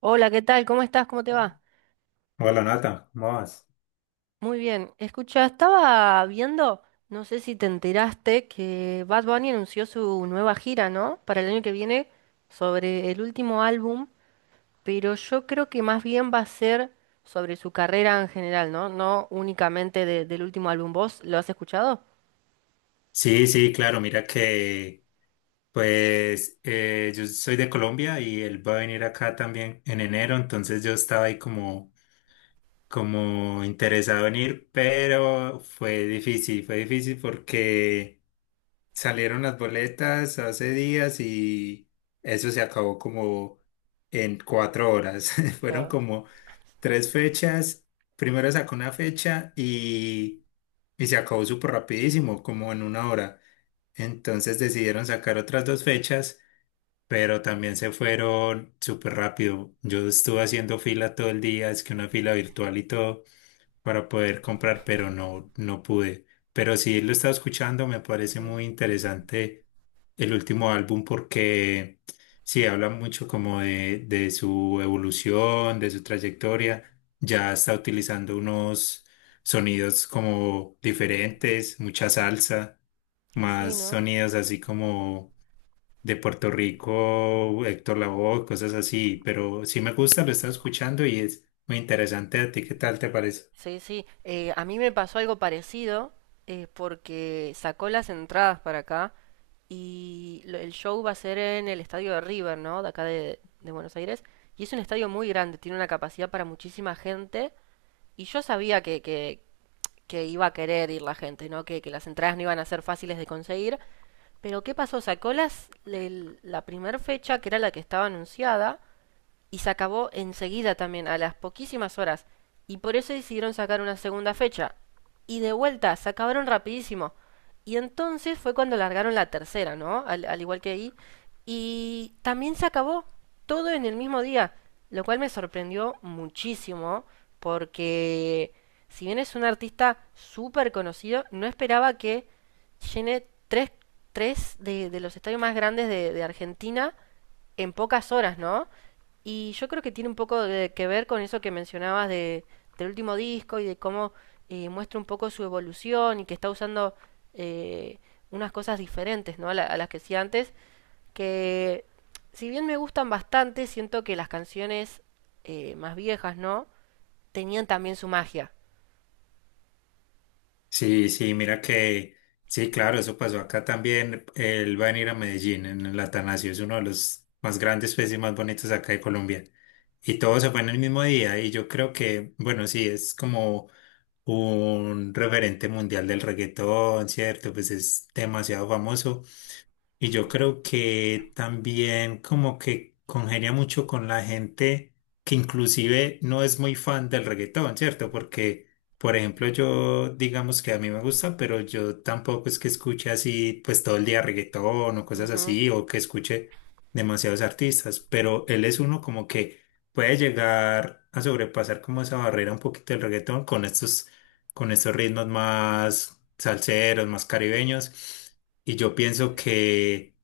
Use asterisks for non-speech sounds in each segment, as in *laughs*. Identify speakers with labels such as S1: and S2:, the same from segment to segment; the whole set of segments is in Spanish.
S1: Hola, ¿qué tal? ¿Cómo estás? ¿Cómo te va?
S2: Hola Nata, ¿cómo vas?
S1: Muy bien. Escucha, estaba viendo, no sé si te enteraste, que Bad Bunny anunció su nueva gira, ¿no? Para el año que viene, sobre el último álbum, pero yo creo que más bien va a ser sobre su carrera en general, ¿no? No únicamente del último álbum. ¿Vos lo has escuchado?
S2: Sí, sí, claro, mira que pues yo soy de Colombia y él va a venir acá también en enero, entonces yo estaba ahí como interesado en ir, pero fue difícil porque salieron las boletas hace días y eso se acabó como en cuatro horas, *laughs* fueron
S1: Yo-
S2: como tres fechas, primero sacó una fecha y se acabó súper rapidísimo, como en una hora. Entonces decidieron sacar otras dos fechas, pero también se fueron súper rápido. Yo estuve haciendo fila todo el día, es que una fila virtual y todo para poder comprar, pero no, no pude. Pero sí lo estaba escuchando, me parece
S1: mm.
S2: muy interesante el último álbum porque sí habla mucho como de su evolución, de su trayectoria. Ya está utilizando unos sonidos como diferentes, mucha salsa,
S1: Sí,
S2: más
S1: ¿no?
S2: sonidos así como de Puerto Rico, Héctor Lavoe, cosas así, pero sí me gusta, lo estaba escuchando y es muy interesante. ¿A ti qué tal te parece?
S1: Sí, sí. A mí me pasó algo parecido, porque sacó las entradas para acá y el show va a ser en el estadio de River, ¿no? De acá de Buenos Aires. Y es un estadio muy grande, tiene una capacidad para muchísima gente. Y yo sabía que iba a querer ir la gente, ¿no? Que las entradas no iban a ser fáciles de conseguir. Pero ¿qué pasó? Sacó la primera fecha, que era la que estaba anunciada, y se acabó enseguida también, a las poquísimas horas. Y por eso decidieron sacar una segunda fecha. Y de vuelta, se acabaron rapidísimo. Y entonces fue cuando largaron la tercera, ¿no? Al igual que ahí. Y también se acabó todo en el mismo día, lo cual me sorprendió muchísimo porque, si bien es un artista súper conocido, no esperaba que llene tres de los estadios más grandes de Argentina en pocas horas, ¿no? Y yo creo que tiene un poco de, que ver con eso que mencionabas de, del último disco y de cómo, muestra un poco su evolución y que está usando, eh, unas cosas diferentes, ¿no? A, a las que hacía antes, que, si bien me gustan bastante, siento que las canciones, más viejas, ¿no? Tenían también su magia.
S2: Sí, sí, mira que, sí, claro, eso pasó acá también. Él va a venir a Medellín en el Atanasio, es uno de los más grandes pues, y más bonitos acá de Colombia. Y todo se fue en el mismo día y yo creo que, bueno, sí, es como un referente mundial del reggaetón, ¿cierto? Pues es demasiado famoso. Y yo creo que también como que congenia mucho con la gente que inclusive no es muy fan del reggaetón, ¿cierto? Porque, por ejemplo,
S1: Sí.
S2: yo digamos que a mí me gusta, pero yo tampoco es que escuche así pues todo el día reggaetón o cosas
S1: Ujú.
S2: así, o que escuche demasiados artistas, pero él es uno como que puede llegar a sobrepasar como esa barrera un poquito del reggaetón con estos, ritmos más salseros, más caribeños. Y yo pienso
S1: Sí,
S2: que,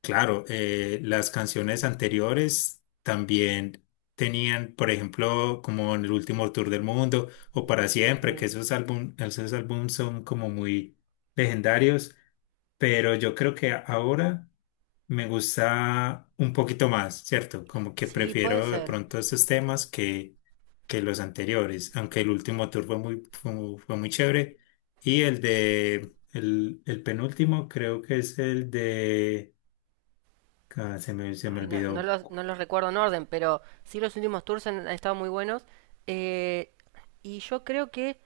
S2: claro, las canciones anteriores también tenían, por ejemplo, como en el último tour del mundo o para siempre, que
S1: sí.
S2: esos álbumes son como muy legendarios, pero yo creo que ahora me gusta un poquito más, ¿cierto? Como que
S1: Sí, puede
S2: prefiero de
S1: ser.
S2: pronto estos temas que los anteriores, aunque el último tour fue muy chévere. Y el penúltimo creo que es el de, ah, se me
S1: Ay, no,
S2: olvidó.
S1: no los recuerdo en orden, pero sí los últimos tours han estado muy buenos. Eh, y yo creo que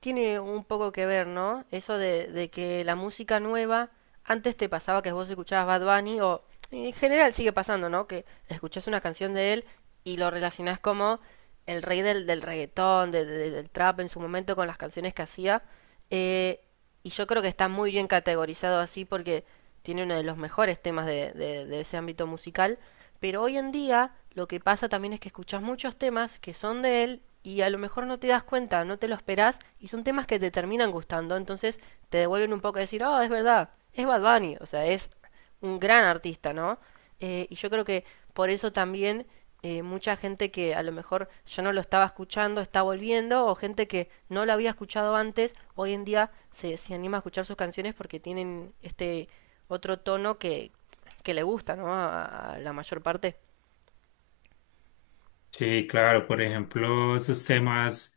S1: tiene un poco que ver, ¿no? Eso de que la música nueva, antes te pasaba que vos escuchabas Bad Bunny o en general sigue pasando, ¿no? Que escuchás una canción de él y lo relacionás como el rey del reggaetón, del trap en su momento con las canciones que hacía. Eh, y yo creo que está muy bien categorizado así porque tiene uno de los mejores temas de, de ese ámbito musical. Pero hoy en día lo que pasa también es que escuchas muchos temas que son de él y a lo mejor no te das cuenta, no te lo esperás y son temas que te terminan gustando. Entonces te devuelven un poco a decir, oh, es verdad, es Bad Bunny. O sea, es un gran artista, ¿no? Y yo creo que por eso también, mucha gente que a lo mejor yo no lo estaba escuchando está volviendo, o gente que no lo había escuchado antes hoy en día se anima a escuchar sus canciones porque tienen este otro tono que le gusta, ¿no? A la mayor parte.
S2: Sí, claro, por ejemplo, esos temas,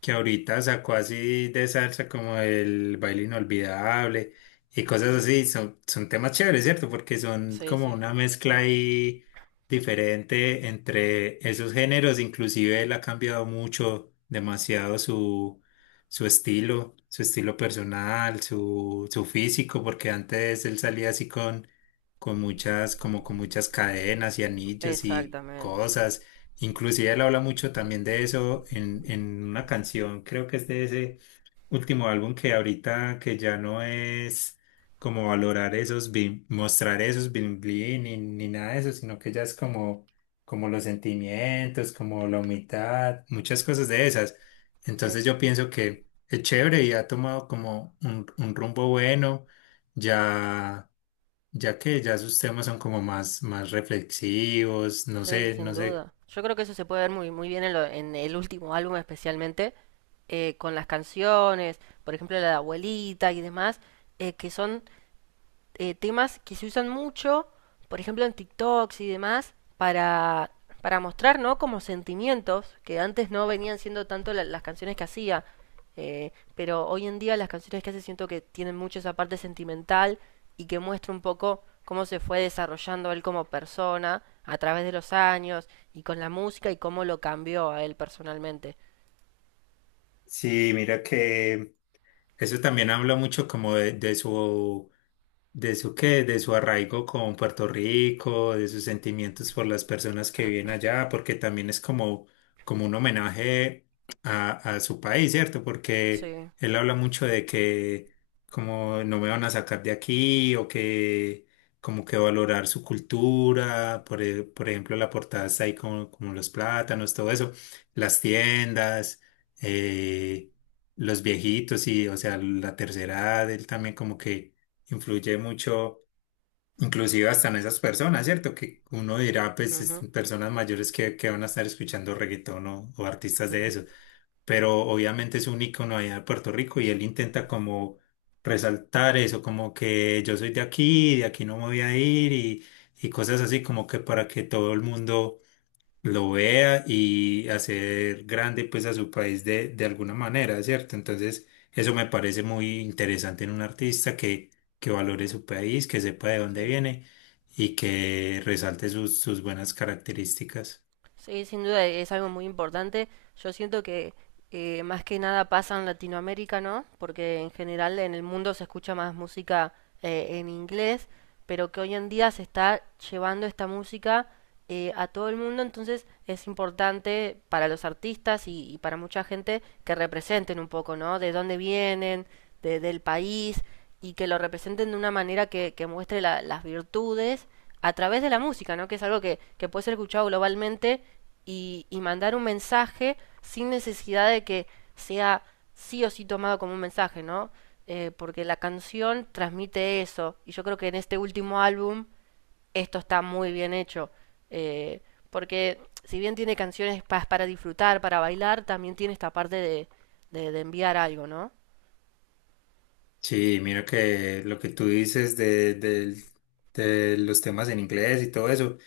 S2: que ahorita sacó así de salsa como el baile inolvidable y cosas así, son temas chéveres, ¿cierto? Porque son
S1: Sí,
S2: como
S1: sí.
S2: una mezcla ahí diferente entre esos géneros, inclusive él ha cambiado mucho, demasiado su estilo, su estilo personal, su físico, porque antes él salía así como con muchas cadenas y anillos y
S1: Exactamente, sí.
S2: cosas. Inclusive él habla mucho también de eso en, una canción, creo que es de ese último álbum que ahorita que ya no es como valorar mostrar esos bling bling ni nada de eso, sino que ya es como los sentimientos, como la humildad, muchas cosas de esas.
S1: Sí,
S2: Entonces yo pienso que es chévere y ha tomado como un rumbo bueno, ya, ya que ya sus temas son como más reflexivos, no
S1: sí,
S2: sé,
S1: sin
S2: no sé.
S1: duda. Yo creo que eso se puede ver muy, muy bien en, en el último álbum especialmente, con las canciones, por ejemplo, la de abuelita y demás, que son, temas que se usan mucho, por ejemplo en TikToks y demás, para mostrar, ¿no? Como sentimientos que antes no venían siendo tanto las canciones que hacía. Pero hoy en día las canciones que hace siento que tienen mucho esa parte sentimental y que muestra un poco cómo se fue desarrollando él como persona a través de los años y con la música y cómo lo cambió a él personalmente.
S2: Sí, mira que eso también habla mucho como de su arraigo con Puerto Rico, de sus sentimientos por las personas que viven allá, porque también es como un homenaje a, a su país, ¿cierto? Porque
S1: Sí.
S2: él habla mucho de que como no me van a sacar de aquí o que como que valorar su cultura, por ejemplo, la portada está ahí como los plátanos, todo eso, las tiendas. eh, los viejitos y, o sea, la tercera edad, él también como que influye mucho, inclusive hasta en esas personas, ¿cierto? Que uno dirá, pues,
S1: Ujú.
S2: personas mayores que van a estar escuchando reggaetón o artistas de eso,
S1: *laughs*
S2: pero obviamente es un ícono allá de Puerto Rico y él intenta como resaltar eso, como que yo soy de aquí no me voy a ir y cosas así, como que para que todo el mundo lo vea y hacer grande pues a su país de alguna manera, ¿cierto? Entonces, eso me parece muy interesante en un artista que valore su país, que sepa de dónde
S1: Sí.
S2: viene y que resalte sus buenas características.
S1: Sí, sin duda es algo muy importante. Yo siento que, más que nada pasa en Latinoamérica, ¿no? Porque en general en el mundo se escucha más música, en inglés, pero que hoy en día se está llevando esta música, a todo el mundo, entonces es importante para los artistas y para mucha gente que representen un poco, ¿no? De dónde vienen, del país, y que lo representen de una manera que muestre las virtudes a través de la música, ¿no? Que es algo que puede ser escuchado globalmente y mandar un mensaje sin necesidad de que sea sí o sí tomado como un mensaje, ¿no? Porque la canción transmite eso. Y yo creo que en este último álbum esto está muy bien hecho. Eh, Porque si bien tiene canciones para disfrutar, para bailar, también tiene esta parte de enviar algo, ¿no?
S2: Sí, mira que lo que tú dices de los temas en inglés y todo eso,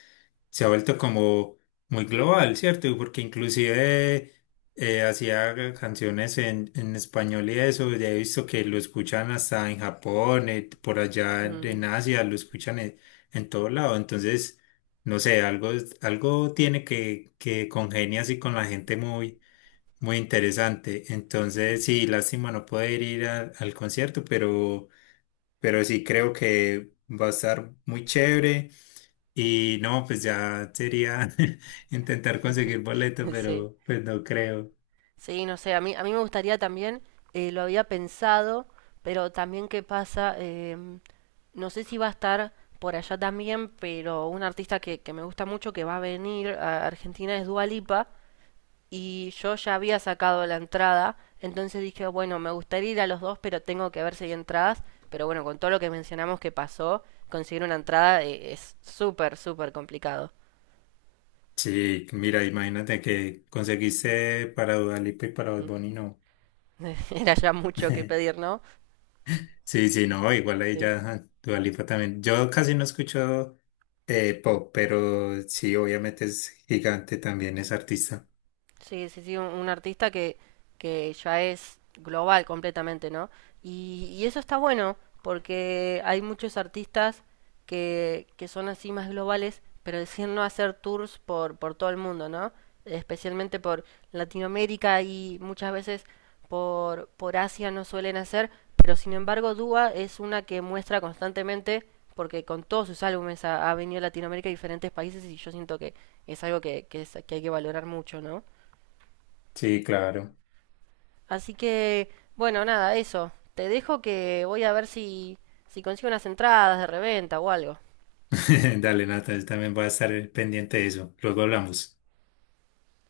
S2: se ha vuelto como muy global, ¿cierto? Porque inclusive hacía canciones en, español y eso, ya he visto que lo escuchan hasta en Japón, por allá
S1: Mm,
S2: en Asia, lo escuchan en todo lado, entonces, no sé, algo, tiene que congenia así con la gente muy, muy interesante, entonces sí, lástima no poder ir al concierto, pero sí creo que va a estar muy chévere. Y no, pues ya sería *laughs* intentar conseguir boleto,
S1: *laughs* sí.
S2: pero pues no creo.
S1: Sí, no sé, a mí me gustaría también, lo había pensado, pero también qué pasa, no sé si va a estar por allá también, pero un artista que me gusta mucho que va a venir a Argentina es Dua Lipa, y yo ya había sacado la entrada, entonces dije, bueno, me gustaría ir a los dos, pero tengo que ver si hay entradas, pero bueno, con todo lo que mencionamos que pasó, conseguir una entrada, es súper, súper complicado.
S2: Sí, mira, imagínate que conseguiste para Dua Lipa y para Bad
S1: ¿Mm?
S2: Bunny, no.
S1: *laughs* Era ya mucho que pedir, ¿no?
S2: Sí, sí, no, igual ahí ya
S1: Sí.
S2: ajá, Dua Lipa también. Yo casi no escucho pop, pero sí, obviamente es gigante también, es artista.
S1: Sí, sí, sí, un artista que ya es global completamente, ¿no? Y eso está bueno, porque hay muchos artistas que son así más globales, pero deciden no hacer tours por todo el mundo, ¿no? Especialmente por Latinoamérica y muchas veces por Asia no suelen hacer, pero sin embargo Dua es una que muestra constantemente, porque con todos sus álbumes ha, ha venido a Latinoamérica y diferentes países y yo siento que es algo que, que hay que valorar mucho, ¿no?
S2: Sí, claro.
S1: Así que, bueno, nada, eso. Te dejo que voy a ver si, si consigo unas entradas de reventa o algo.
S2: *laughs* Dale, Nata, yo también voy a estar pendiente de eso. Luego hablamos.